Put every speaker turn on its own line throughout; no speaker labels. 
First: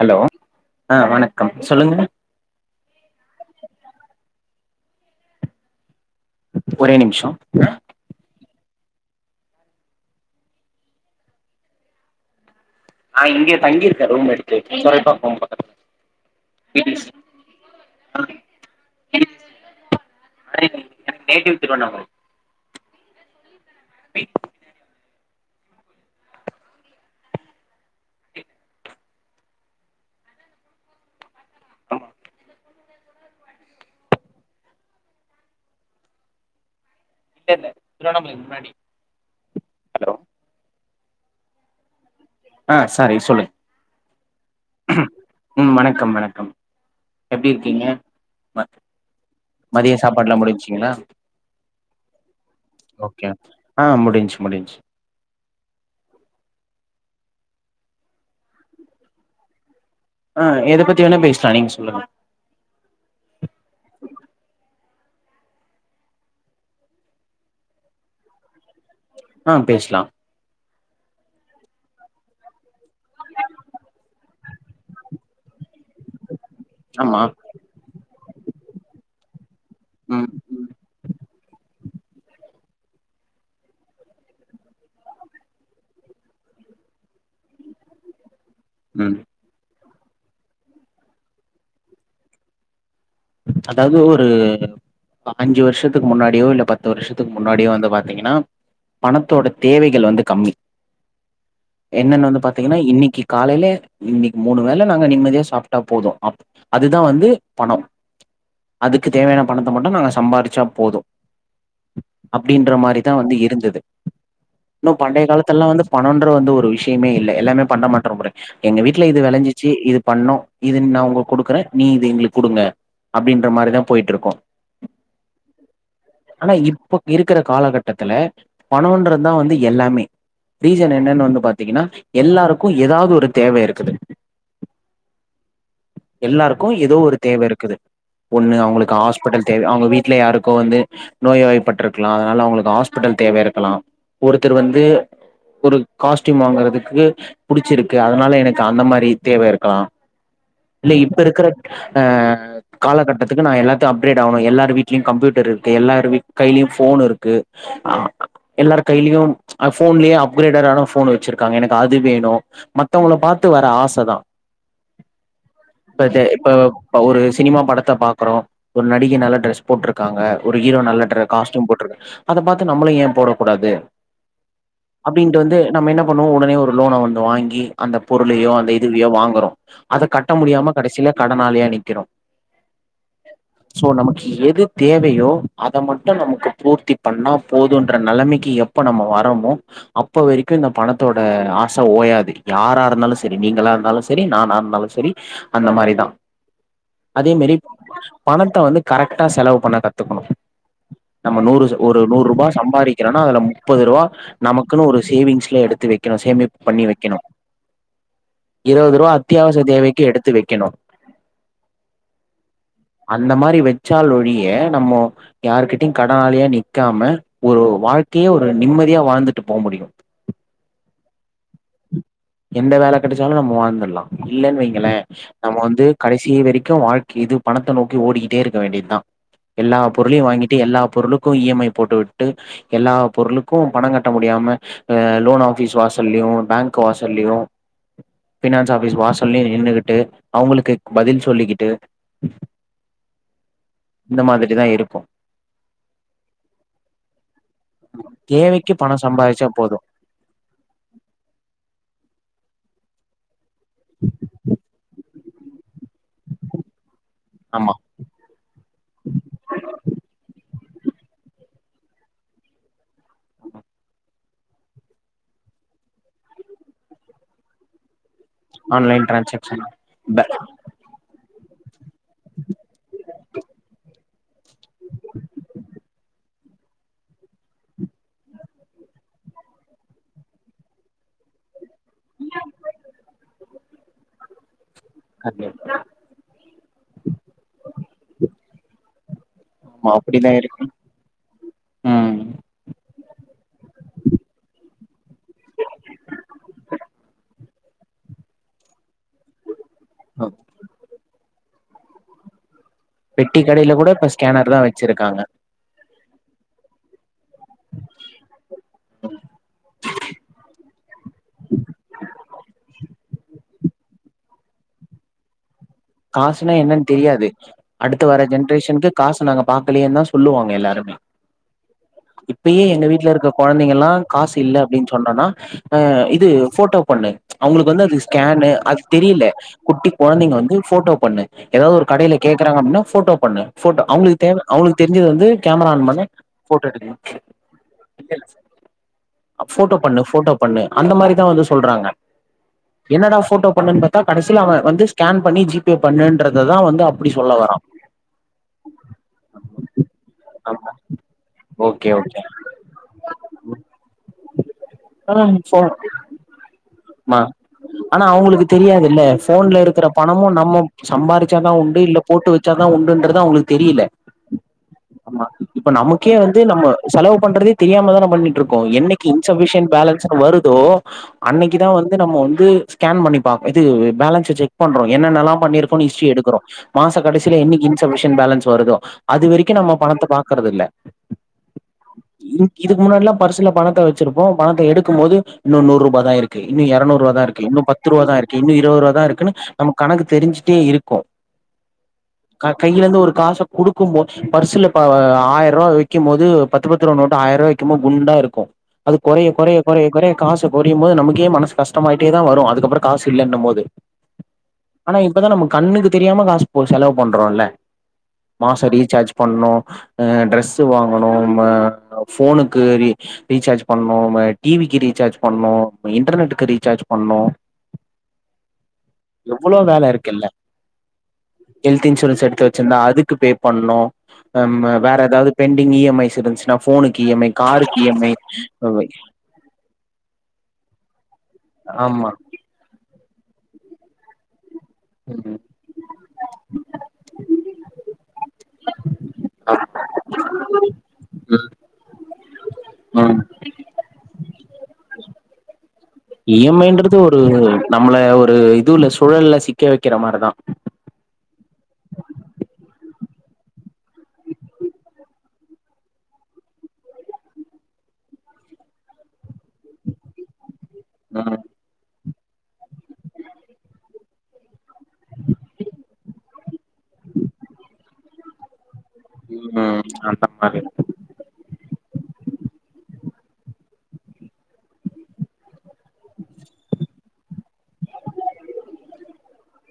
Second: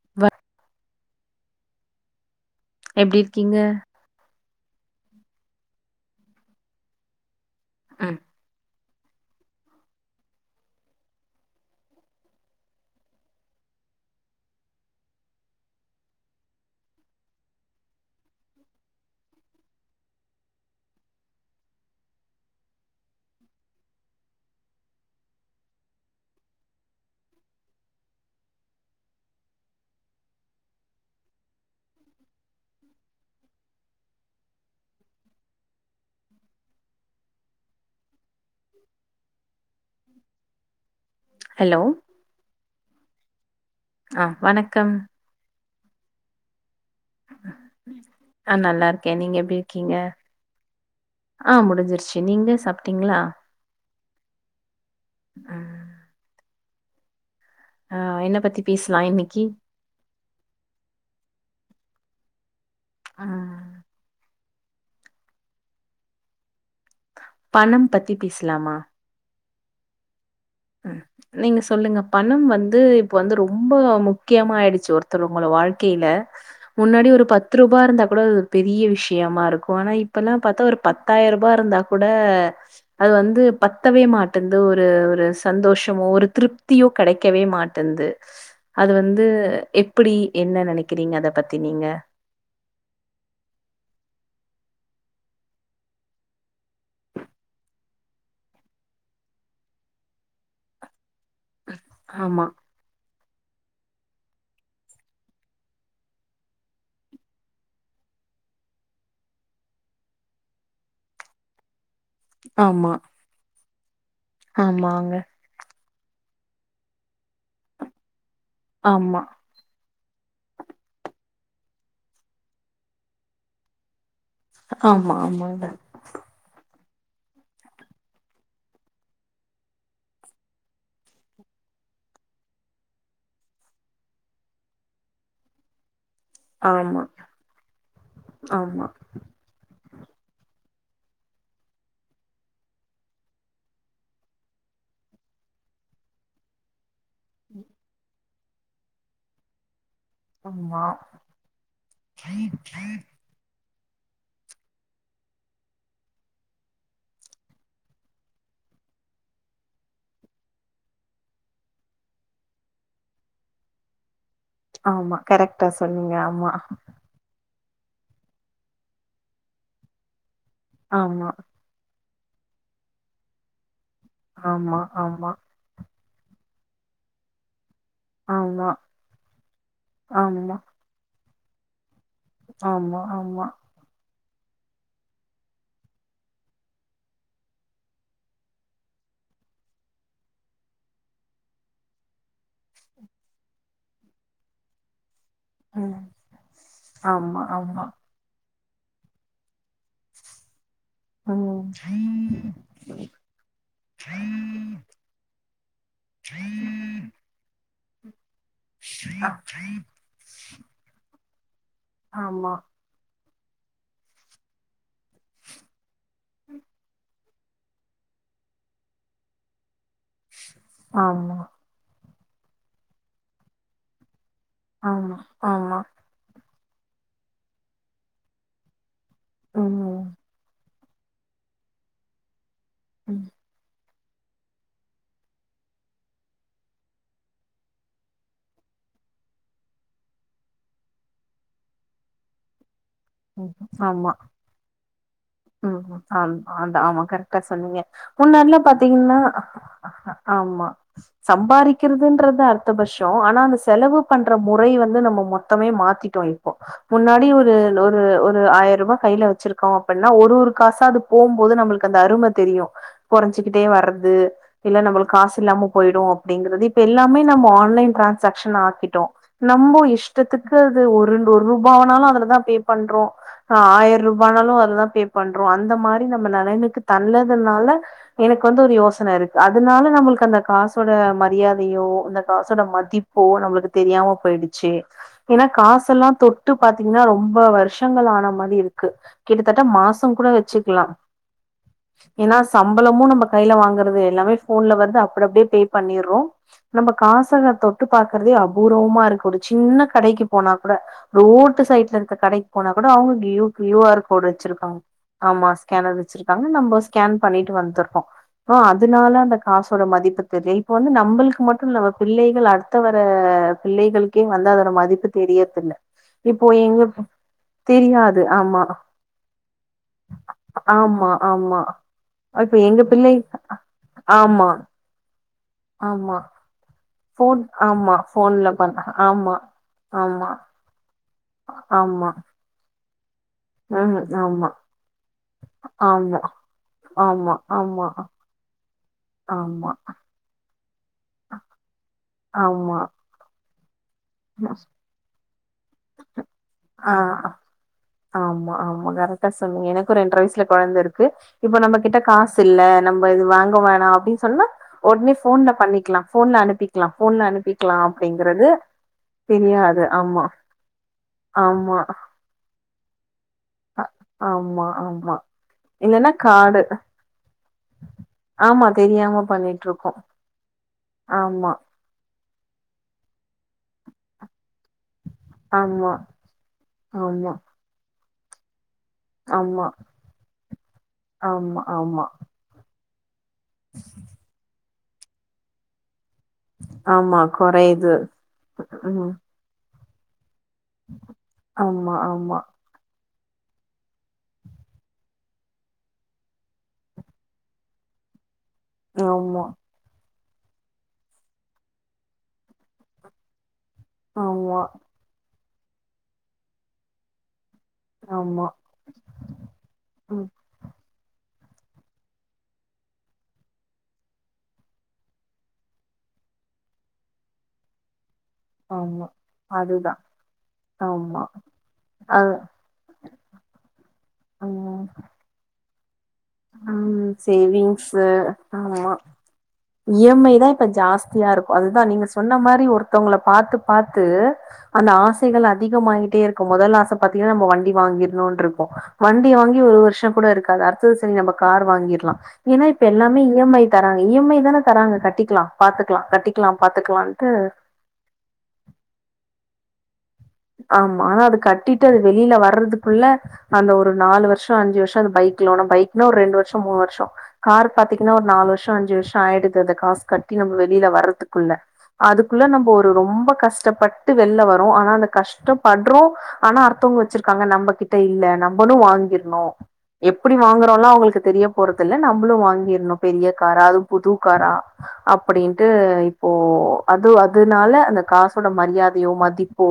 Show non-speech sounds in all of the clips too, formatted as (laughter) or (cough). Hello
வ
ஆஹ வணக்கம் சொல்லுங்க
எப்டி இருக்கீங்க
ஒரே நிமிஷம்
ஆஹ்
ஆஹ் இங்க தங்கி இருக்கேன் ரூம் எடுத்து துறைப்பாக்ஙம் பக்கத்துல நேட்டிவ் திருவண்ணாமலை (inaudible) ஆமா இல்ல இல்ல திருவண்ணாமல ஹலோ
ஹலோ
சரி சொல்லு
ஆஹ் வணக்கம்
உம் வணக்கம் வணக்கம் எப்டி இருக்கீங்க
ஆஹ்
ம
நல்லா இருக்கேன் நீங்க எப்டி இருக்கீங்க
மதிய சாப்பாடுலா முடிஞ்சுங்களா
ஆஹ் முடிஞ்சிருச்சு நீங்க சாப்பிட்டீங்களா
ஓகே ஆ முடிஞ்சு முடிஞ்சு
உம் அஹ் என்ன பத்தி பேசலாம் இன்னக்கி
ஆஹ் எத பத்தி வேனா பேசலாம் நீங்க சொல்லுங்க
ஆஹ் பணம் பத்தி பேசலாமா
ஆஹ் பேசலாம்
உம் நீங்க சொல்லுங்க பணம் வந்து இப்ப வந்து ரொம்ப முக்கியமா ஆயிடுச்சு ஒருத்தர் உங்கள வாழ்க் கீழ முன்னாடி
ஆமா
ஒரு பத்து ரூபாய இருந்தா கூட பெரிய விஷயமா இருக்கு ஆனா இப்ப
ம்
எல்லாம் பாத்தா ஒரு பத்தாயிரம் ரூபாய இருந்தா கூட அது வந்து பத்தவே மாட்டேந்து ஒரு ஒரு சந்தோஷமோ ஒரு திருப்தியோ கெடைக்கவே மாட்டேங்கிது அது
ம்
வந்து எப் இப்டி என்ன நெனக்கிறீங்க அத பத்தி நீங்க
அதாவது ஒரு அஞ்சு வருஷத்துக்கு முன்னாடியோ இல்ல பத்து வருஷத்துக்கு முன்னாடியோ வந்து பாத்தீங்கன்னா பணத்தோட தேவைகள் வந்து கம்மி என்னன்னு வந்து
ஆமா,
பாத்தீங்கன்னா இன்னக்கி காலையிலே இன்னைக்கு மூணு வேலை நாங்க நிம்மதியா சாப்பிட்டா போதும் அதுதான் வந்து பணம் அதுக்கு தேவையான பணத்த மட்டும் நாங்க சம்பாதிரிச்சா போதும் அப்படின்ற
ஆமா.
மாரிதான் வந்து இருந்தது இன்னும்
ஆமாங்க.
பண்டைய காலத்து எல்லாம் வந்து பணன்ற வந்து ஒரு விஷயமே இல்லை எல்லாமே பண்ட மாற்று முறை எங்க வீட்டுல
ஆமா.
இது விளைஞ்சிச்சு இது பண்ணும் இது நான் உங்க கொடுக்குறேன் நீ இது எங்களுக்கு கொடுங்க அப்படின்ற மாரிதான் போயிட்டு இருக்கும்
ஆமா ஆமாங்க
ஆனா இப்ப இருக்கிற காலகட்டத்துல பணன்றறதுதான் வந்து எல்லாமே ரீசன் என்னன்னு வந்து பாத்தீங்கன்னா எல்லாருக்கும் ஏதாவது ஒரு தேவை இருக்குது எல்லாருக்கும் ஏதோ
ஆமா,
ஒரு தேவ இருக்குது
ஆமா.
அவங்களுக்கு ஹாஸ்பிட்டல் தேவ அவங்க வீட்டில் யாருக்கோ வந்து நோய் வாய்ப்பிருக்கலாம் அதனால அவங்களுக்கு ஹாஸ்பிட்டல் தேவைய இருக்கலாம் ஒருத்தர் வந்து ஒரு காஸ்டயூம் வாங்கறிறதுக்கு புடிச்சிருக்கு அதனால எனக் அந்த மாரி தேவ இருக்கலாம்
ஆமா.
இல்ல இப்ப இருக்கிற ஆஹ் காலகட்டத்துக்கு நான் எல்லா அபிரேட் ஆகணும் எல்லாரு வீட்லயும் கம்யூட்டர் இருக்கு எல்லாரு கையிலயும் போன் இருக்குஹ் எல்லாரரு கையிலயும் போன்யே அபிரேடான போ வச்சிருக்காங்க எனக்கு அது வேணும் மத்தவங்கள பார்த்து வர ஆச தான்
ஆமா கரெக்டா சொன்னீங்க ஆமா
இப்ப ஒரு சினிமா படத்த பாக்குறோம் ஒரு நடிக நல்ல ட்ரெஸ் போட்டிருக்காங்க ஒரு ஹீரோ நல்லா டிர
ஆமா,
காஸ்ட்டூம் போட்டிருக் அத பாத்து நம்மளும் ஏன் போடக் கூடாது
ஆமா, ஆமா,
அப்டின்ட்டு வந்து நம்ம என்ன பண்ணுவோம் உடனே ஒரு லோன வந்து வாங்கி அந்த பொருளயோ
ஆமா,
அந்த இதுவையோ வாங்குறோம் அத கட்ட
ஆமா,
முடியாம கடசில கடனாலியா நிக்குறோம்
ஆமா ஆமா
எது தேவயோ அத மட்டும் நமக்கு பூர்த்தி பண்ணா போதும்ன்ற நெலமைக்கு எப்போ நம்ம வரமோ அப்போ வரைக்கும் இந்த பணத்தோட ஆச ஓயாது யாரா இருந்தாலும் சரி நீங்களா இருந்தாலும் சரி நானா இருந்தாலும் சரி அந்த
ம்.
மாரிதான்
ஆமா ஆமா
பணத்த வந்து கரெக்டா செலவு பண்ண கத்துக்கணும் நம்ம
ம்
நூறு ஒரு நூறு ரூபா சம்பாதிக்கிறோம்னா அதுல முப்பது ரூபா் நமக்குன்னு ஒரு சேவிங்ஸ்ல எடுத்து வக்கணும் சேமிப்பு பண்ணி வக்கணும் இருபது ரூபா
ஆ-
அத்தியாவசிய தேவைக்கு எடுத்து வக்கணோம்
ஆமா
அந்த மாரி வச்சால் ஒழிய நம்ம யாருகிட்டயும் கடனாலியா நிக்காம ஒரு வாழ்க்கையே ஒரு நிம்மதியா வாழ்ந்துட்டு போ முடியும்
ஆமா
எந்த வேல கெடச்சாலும் நம்ம வாழ்ந்துறலாம் இல்லன்னு வைங்களேன்
ஆமா
நம்ம
ஆமா
வந்து கடைசி வரைக் இதா வாழ்க்க இது பணத்த நோக்கி ஓடிக்கிட்டே இருக்க வேண்டியது தான் எல்லா
ம்
பொருளையும் வாங்கிட்டு எல்லா பொருளுக்கும் இஎம்ஐ போட்டுவிட்டு எல்லா
ம்
பொருளுக்கும் பணங்க கட்ட முடியாம லோன் ஆபிஸ் வாசல்லயும் பேங்க் வாசல்லயும் பினான்ஸ் ஆபிஸ் வாசல்லயும் நின்னுகிட்டு அவங்களுக்கு பதில் சொல்லிக்கிட்டு இந்த மாதிரிதான் இருக்கும்
உம் ஆமா அதான் ஆமா கரெக்டா சொன்னீங்க முன்னாடிலா
தேவைக்கு பணோ
பாத்தீங்கன்னா
சம்பாதிச்சா போது
ஆமா சம்பாரிக்கிறதுன்றது அர்த்தபட்ஷம் ஆனா அந்த செலவு பண்ற முறை வந்து நம்ம மொத்தமே மாத்திட்டோம் இப்போ முன்னாடி ஒரு
ஆமா
ஒரு ஒரு ஆயிரூபா கைல வச்சிருக்கோம் அப்டின்னு ஒரு ஒரு காசா அது போம்போது நம்மளுக்கு அந்த அரும தெரியும் கொறஞ்சுக்கிட்டே வர்றது இல்ல நம்மளுக்கு காசு இல்லாம போயிடும் அப்டிங்கறது இப்ப எல்லாமே நம்ம ஆன்லைன் டிரான் சக்சன
ஆன்லைன்
ஆக்கிட்டோம்
டிரான்சாக்ஷன்
நம்மோ
பே
இஷ்டத்துக்கு அது ஒரு ஒரூபா ஆனாலு அதுலதா பே பண்றோ ஆ ஆயர்ரூ பண்ணாலு அதுதா எனக்கு தள்ளதுனால எனக்கு வந்து ஒரு யோசன இருக்கு அதனால நம்மளுக்கு அந்த காசோட மரியாதையோ அந்த காசோட மதிப்போ நம்மளுக்கு தெரியாம போயிடுச்சு ஏன்னா காசெல்லா தொட்டு பாத்தீங்கன்னா ரொம்ப வருஷங்கள் ஆன மாரி இருக்கு கிட்டத்தட் ட
ஆமா
மாசோம் கூட
அப்டிதா இருக்கு
வச்சுக்கலா
ம்
ஏன்னா சம்பளமு நம்ம கைல வாங்கறது எல்லாமே ஃபோன்ல வந்து அப்டிப்படியே பே பண்ணிறோ நம்ம காச தொட்டுப் பாக்கறதே அபூர்வமா இரு க்கு ஒரு சின்ன கடைக்கு போனா கூட ரோட் டு சைடுல இருக்க கடைக் கு போனா கூட அவங்க
பெட்டி
கியூ
கடையில
கியூ
கூட
ஆர்
இப்ப
கோடு
ஸ்கேனர் தா
வச்சிருக்காங்க ஆமா ஸ்கேனர் வச் வச்சிருக்காங்க நம்ம ஸ்கேன் பண்ணிட்டு வந்துர்றோ அ அதனால அந்த காசோட மதிப்பு தெரியல இப்ப வந்து நம்பளுக்கு மட்டு இல்ல நம்ம பிள்ளைகள் அடுத்த வர பிள்ளைகளுக்கே வந்து அதோட மதிப்பு தெரியறது இல்ல
காசுன்னா என்னன்னு தெரியாது அடுத்து
தெரியாது
வர
ஆமா
ஜென்ரேஷனுக்கு கா காச நாங்க பாக்கலயேன்னுதா சொல்லுவாங்க எல்லாருமே
ஆமா ஆமா இப்ப
இப்பயே எங்க வீட்ல
பிள்ளை
இருக்க கொழந்தைங்கல்லா காசு
ஆமா
இல்ல அப்டின்னு சொன்னோனா ஆ
ஆமா
இது ஃபோட்டோ பண்ணு
ஃபோன்
அவங்களுக்கு வந்து
ஆமா
அது ஸ்கேனு
ஃபோன்ல
அது
பண்ண
தெரியல
ஆமா
குட்டி
ஆமா
கொழந்தைங்க வந்து பண்ணு ஏதாவது ஒரு
ஆமா
கடையில கேக்கறாங்க அப்டின்னா ஃபோட்டோ பண்ணு ஃபோட்டோ
ம்
அவங்களுக்கு தேவ
ஆமா
அவங்களுக்குத் தெரிஞ்சது வந்து கேமரா ஆன் பண்ணி
ஆமா
ஃபோட்டோ எடுக்கணு
ஆமா ஆமா ஆமா
ஃபோட்டோ பண்ணு ஃபோட்டோ பண்ணு அந்த மாரிதா வந்து சொல்றாங்க
ஆமா
என்னடா ஃபோட்டோ பண்ணுன்னு த்தா கடைசில அவ வந்து ஸ்கேன் பண்ணி ஜி
ஆஹ் ஆமா ஆமா கரெக்டா சொன்னீங்க எனக்கு ரெண்ர வயசுல கொழந்த இருக்கு இப்ப நம்ம
ஓகே
கிட்ட
ஓகே
காசு இல்ல நம்ம இது வாங்க வேணா அப்டின்னு சொன்னா உடனே ஃபோன்ல
ஆ
பண்ணிக்கலா ஃபோன்ல அனுப்பிக்கலா ஃபோன்ல அனுப்பிக்கலா
ஆனா அவங்களுக்கு
அப்டிங்கறது
போன்ல
தெரியாது
இருக்கிற
ஆமா
பணமு ந ம்ம சம்பாரிச்சாதா
ஆமா
உண்டு இல்ல போட்டு வச்சாதா உண்டுன்றது அவங்களுக்கு தெரியல ஆமா இப்ப
இல்லன்னா
நமக்கே வந்து
கார்டு
நம்ம செலவு பண்றதே தெரியாமதான பண்ணிட்டு இருக்கோ
ஆமா
என்னைக்கு
தெரியாம
இன்சஃபிஷியண்ட்
பண்ணிட்ருக்கோ
பேலன்ஸ்னு வருதோ
ஆமா
அன்னைக்கி தா நம்ம வந்து ஸ்கேன் பண்ணி பா இது பேலன்ஸ செக் பண்றோ ஏன் பண்ணிருக்கோன்னு
ஆமா
ஹிஸ்ட்ரி எடுக்குறோ மாச
ஆமா
கடைசில என்னைக்கி இன்சஃபிஷி யண்ட்னு பேலன்ஸ் வருதோ அதுவரைக்கு
ஆமா
நம்ம பணத்தை பாக்கறது இல்ல
ஆமா ஆமா
இந் இது முன்னாடிலா பர்சல பணத்தை வச்சிருப்போம் பணத்தை எடுத் இருக்கும் போது இன்னும் நூறுபா தான் இருக்கு இன்னும் இருரநூறுபா
ஆமா
தான் இருக்கு இன்னும் பத்து
கொறையுது
ரூபா தான் இருக்கு இன்னும் இருபது ரூப தான்
ம்
இருக்குன்ன நமக்கு கணக்கு தெரிஞ்சு தெரிஞ்டே இருக்கும்
ஆமா ஆமா
கையிலிருந்து ஒரு காச கொடுக்கும் போது பர்சுல ஆஹ் ஆயிரம் ரூபா வைக்கும் போது பத்து பத்து ரூபா நோட்டு ஆயிரம் ரூபா வைக்கும்போது குண்டா இருக்கும் அது குறைய
ஆமா
குறைய குறைய குறைய காசு குறையும்போது நமக்கே மனசு கஷ்டாமா தான் வரும் அதுக்கப்பறம் காசு இல்லைன்னும் போது
ஆமா
ஆனா இப்பதான் நமக் கண்ணுக்கு தெரியாம காசு போ செலவு பண்றோம்ல
ஆமா
மாசம் ரீசார்ஜ் பண்ணனும் ஆஹ்
ம்
ட்ரெஸ் வாங்கணும் மா போனுக்கு ரீசார்ஜ் பண்ணணும் டிவிக்கு ரீசார்ஜ் பண்ணணும் இன்டர்நெட் ரீசார்ஜ் பண்ணனும்
ஆமா
எவ்வளோ வேலை
அதுதான்
இருக்குல்ல
ஆமா
ஹெல்த் இன்சூரன்ஸ்
அது
எடுத்து வச்சிருந்தா அதுக்கு பே பண்ணும் உம் வேற ஏதாவது பென் இ எம் ஐஸ் இருந்துச்சுன்னா ஃபோனுக்கு இ
ஆஹ்
எம் ஐ காருக்கு இ எம்
சேவிங்ஸ்சு
ஐ
ஆமா இ எம் ஐ தான் இப்ப ஜாஸ்தியா இருக்கு அதுதான் நீங்க
ஆமா
சொன்ன மாரி ஒரு த்தவங்கள பாத்து பாத்து அந்த
ம்
ஆசைகள் அதிகமாயிட்டே இருக்கும் முதல் ஆச பாத்தீங்கன்னா நம்ப வண்டி வாங்கிடணும்னு இருக்கும் வண்டி வாங்கி ஒரு வருஷம் கூட இருக்காது அ து நம்ப
ம்
கார் வாங்கிர்லாம் ஏன்னா இப்ப
ம்
எல்லாமே இ எம் ஐ தராங்க இ எம் ஐ தானே தராங்க கட்டி க்லாம்
இ எம் ஐ இன்றது ஒரு நம்மள ஒரு இதுவுல்ல சூழல்ல சிக்க வைக் கிற மாரி தான்
ஆமா ஆனா அது கட்டிட்டு அது வெளியில வர்றதுக்குள்ள அந்த ஒரு நாலு வருஷம் அஞ்சு வருஷம் அந்த பைக்லோனு பைக்னா ஒரு ரெண்டு வருஷம் மூணு வருஷம் கார் பாத்தீங்கன்னா ஒரு நாலு வருஷம் அஞ்சு வருஷம் ஆயிடுது அத காசு கட்டி நம்ம வெ வெளியில
ம்
வர்றதுக்குள்ள அதுக்குள்ள நம்ப ஒரு ரொம்ப கஷ்டப்பட்டு வெளில வரோம் ஆனா அந்த கஷ்டப்படுறோம் ஆனா அர்த்தவங்க வச்சிருக்காங்க நம்ப கிட்ட இல்ல நம் ன்னு வாங்கிர்னும்
ம் அந்த
எப்படி
மாரி
வாங்கறோம்லாம் அவங்களுக்கு தெரிய போறது லா நம்மளும் வாங்கிடணும் பெரிய காரா அது புது காரா அப்படின்ட்டு இப்போ அது அதனால அந்த காசோட மரியாதையோ மதிப்போ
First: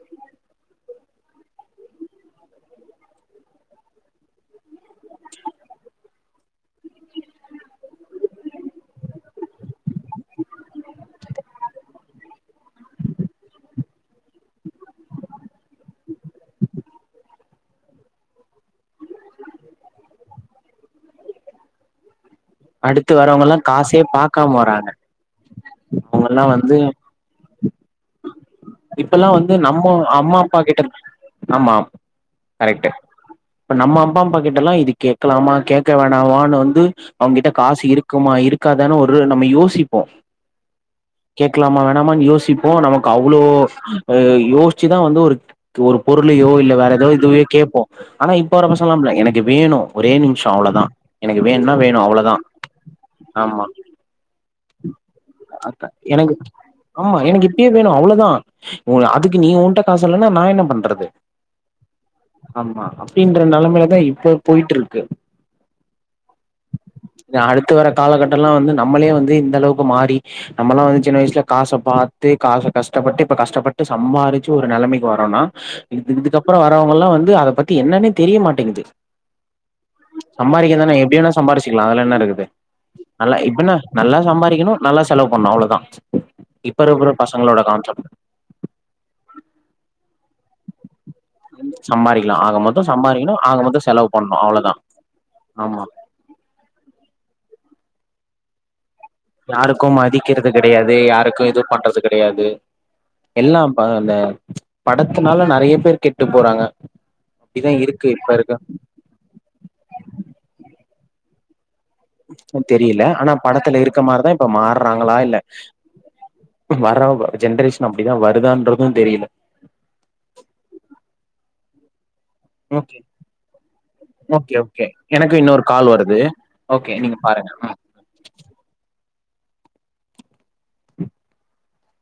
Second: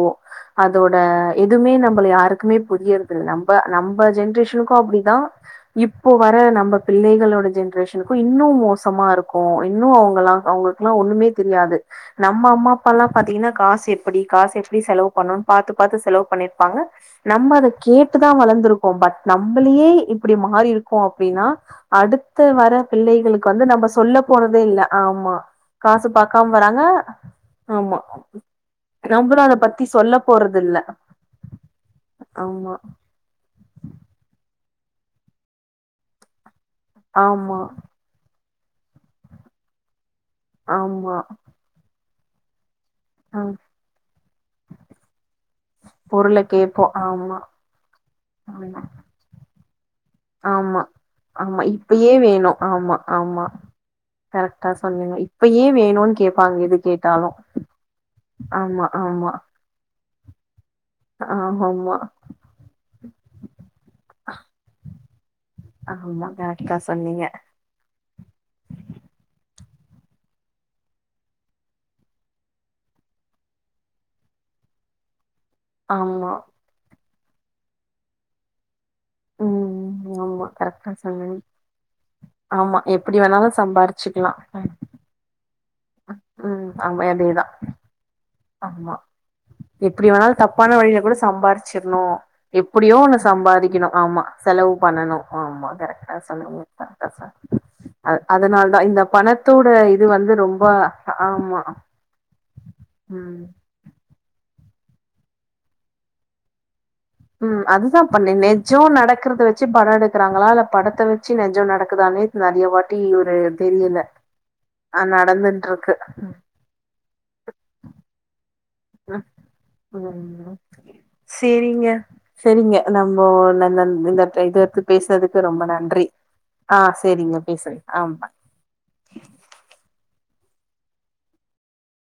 அதோட எதுவுமே நம்ப யாருக்குமே புரியறதுல்ல நம்ப நம்ப ஜென்ரேஷனுக்கும் அப்படிதான் இப்போ வர நம்ப பிள்ளைகளோட ஜென்ரேஷனுக்கும் இன்னும் மோசமா இருக்கும் இன்னும் அவங்களாம் அவங்களுக்கெல்லாம் ஒண்ணுமே தெரியாது நம்ப அம்மா அப்பா எல்லாம் பார்த்தீங்கன்னா காசு எப்படி காசு எப்படி செலவு பண்ணணு பாத்து பாத்து செலவு பண்ணிருப்பாங்க நம்ப அத கேட்டுதான் வளர்ந்திருக்கோம் பட் நம்மளயே இப்படி மாறி இருக்கோம் அப்படின்னா அடுத் த்து வர
அடுத்து
பிள்ளைகளுக்கு
வரவங்கல்லா
வந்து நம்ப
காசே
சொல்ல
பாக்காம
போறது இல்ல
வராங்க
ஆமா காசு
அவங்கல்லா
பாக்காம வராங்க ஆமா ஆ
இப்பெல்லாம் வந்து நம் ம அம்மா அப்பா
இல்ல
கிட்ட ஆமா
ஆமா
கரெக்ட்டு இப்ப நம்ம அம்மா அம்மா கிட்ட எல்லா இது கேட்கலாம கேக்க வேணாமானு வந்து அவங்கிட்ட
ஆமா,
காசு இருக்குமா இருக்கு இருக்காதானு ஒரு நம்ம யோசிப்போம்
ஆமா
நம யோசிப்பு ப்போ நமக்கு அவ்ளோ
ம்.
ஆஹ் யோசிச்சுதான் வந்து ஒரு ஒரு பொருளையோ
பொருள
இல்லையோ இல்ல வேற
கேட்போம்.
ஏதோ
ஆமா,
இதுவையோ கேட்போம் ஆனா இப்ப
ஆமா,
வரப்பசங்கள அப்டில்ல எனக்கு வேணும்
ஆமா ஆமா இப்பயே
அவ்ளோதா
வேணும் ஆமா ஆமா கரெக்டா சொன்னிங்க இப்பயே வேணுன்னு
எனக்கு
கேட்பாங்க எது கேட்டாலும் ஆமா,
உ
ஆமா,
அதுக்கு நீ உண்ட காசு இல்லன்னா நான் என்ன பண்றது
ஆமா,
ஆமா அப்டின்ற நிலைமையிலதான் இப்ப போயிட்டு இருக்கு
ஆமா. கரெக்ட்டா சொன்னீங்க.
இருக்கு அடுத்து வர காலகட்டம் எல்லாம் வந்து நம்மளே வந்து இந்த அளவுக்கு மாறி நம்மல்லாம் வந்து சின்ன வயசுல காசை பாத்து காசை கஷ்டப்பட்டு இப்ப கஷ்டப்பட்டு சம்பாரிச்சு ஒரு நிலைமைக்கு வரோம்னா இது
ஆமா.
இதுக்கப்புறம் வரவங்க எல்லா வந்து அதை பத்தி என்னன்னே தெரிய மாட்டேங்குது
ம். ஆமா.
சம்பாரிக்க
கரெக்ட்டா
தானே எப்டியனா
சொன்னீங்க.
சம்பாரிச்சிக்கலாம் அதுல என்ன இருக்குது
ஆமா. எப்படி
நல்லா
வேணாலும்
இப்ப என்ன நல்லா
சம்பாரிச்சுக்கலாம். ம்.
சம்பாரிக்கணும் நல்லா செலவு பண்ணணும் அவ்ளோ தான்
ம்.
இப்ப
ஆமா.
இருக்க
அதேதான்.
பசங்களோட கான்செப்ட்
ஆமா எப்டி வேணாலும் தப்பான வழியில கூட சம்பாரிச்சிடணும்
சம்பாரிக்கலா ஆக மொத்தோ
எப்டியோ ஒன்ன
சம்பாரிக்கணு ஆக மொத்தோ
சம்பாரிக்கணும்
செலவு
ஆமா
பண்ணு
செலவு
அவ்ளோதா
பண்ணணும் ஆமா கரெக்டா சொன்ணிங்க அ அதனால தான் இந்த பணத்தோட
யாருக்கும்
இது வந்து
மதிக்கிறது
ரொம்ப
கிடையாது யாருக்கும்
ஆமா
எது பண்றது கிடையாது
ம்
எல்லாம்ப்பா அந்த படத்துனால நெறைய பேர் கெட்டு போறாங்க
உம்
இப்டிதா
அதுதான்
இருக்கு இப்ப
பண்ணி
இருக்க
நிஜம் நடக்கிறத வச்சு படம் எடுக்கறாங்களா இல்ல பட வச்சு நெஞ்சம் நடக்
தெரியல ஆனா படத்துல இருக்க மாதிரிதான் இப்ப
ஆ
மாறுறாங்களா இல்ல
நடந்துட்ருக்கு
வர்ற ஜென்ரேஷன் அப்டிதான் வருதான்து
உம் சேரிங்க சரிங்க
ஓகே
நம்ம இந் இந்
ஓகே
இது எடுத்து
ஓகே எனக்கு
பேசுறதுக்கு ரொம்ப
இன்னொரு கால்
நன்றி
வருது ஓகே
ஆஹ்
நீங்க
சரிங்க
பாருங்க ம்
பேசுறேன் ஆமா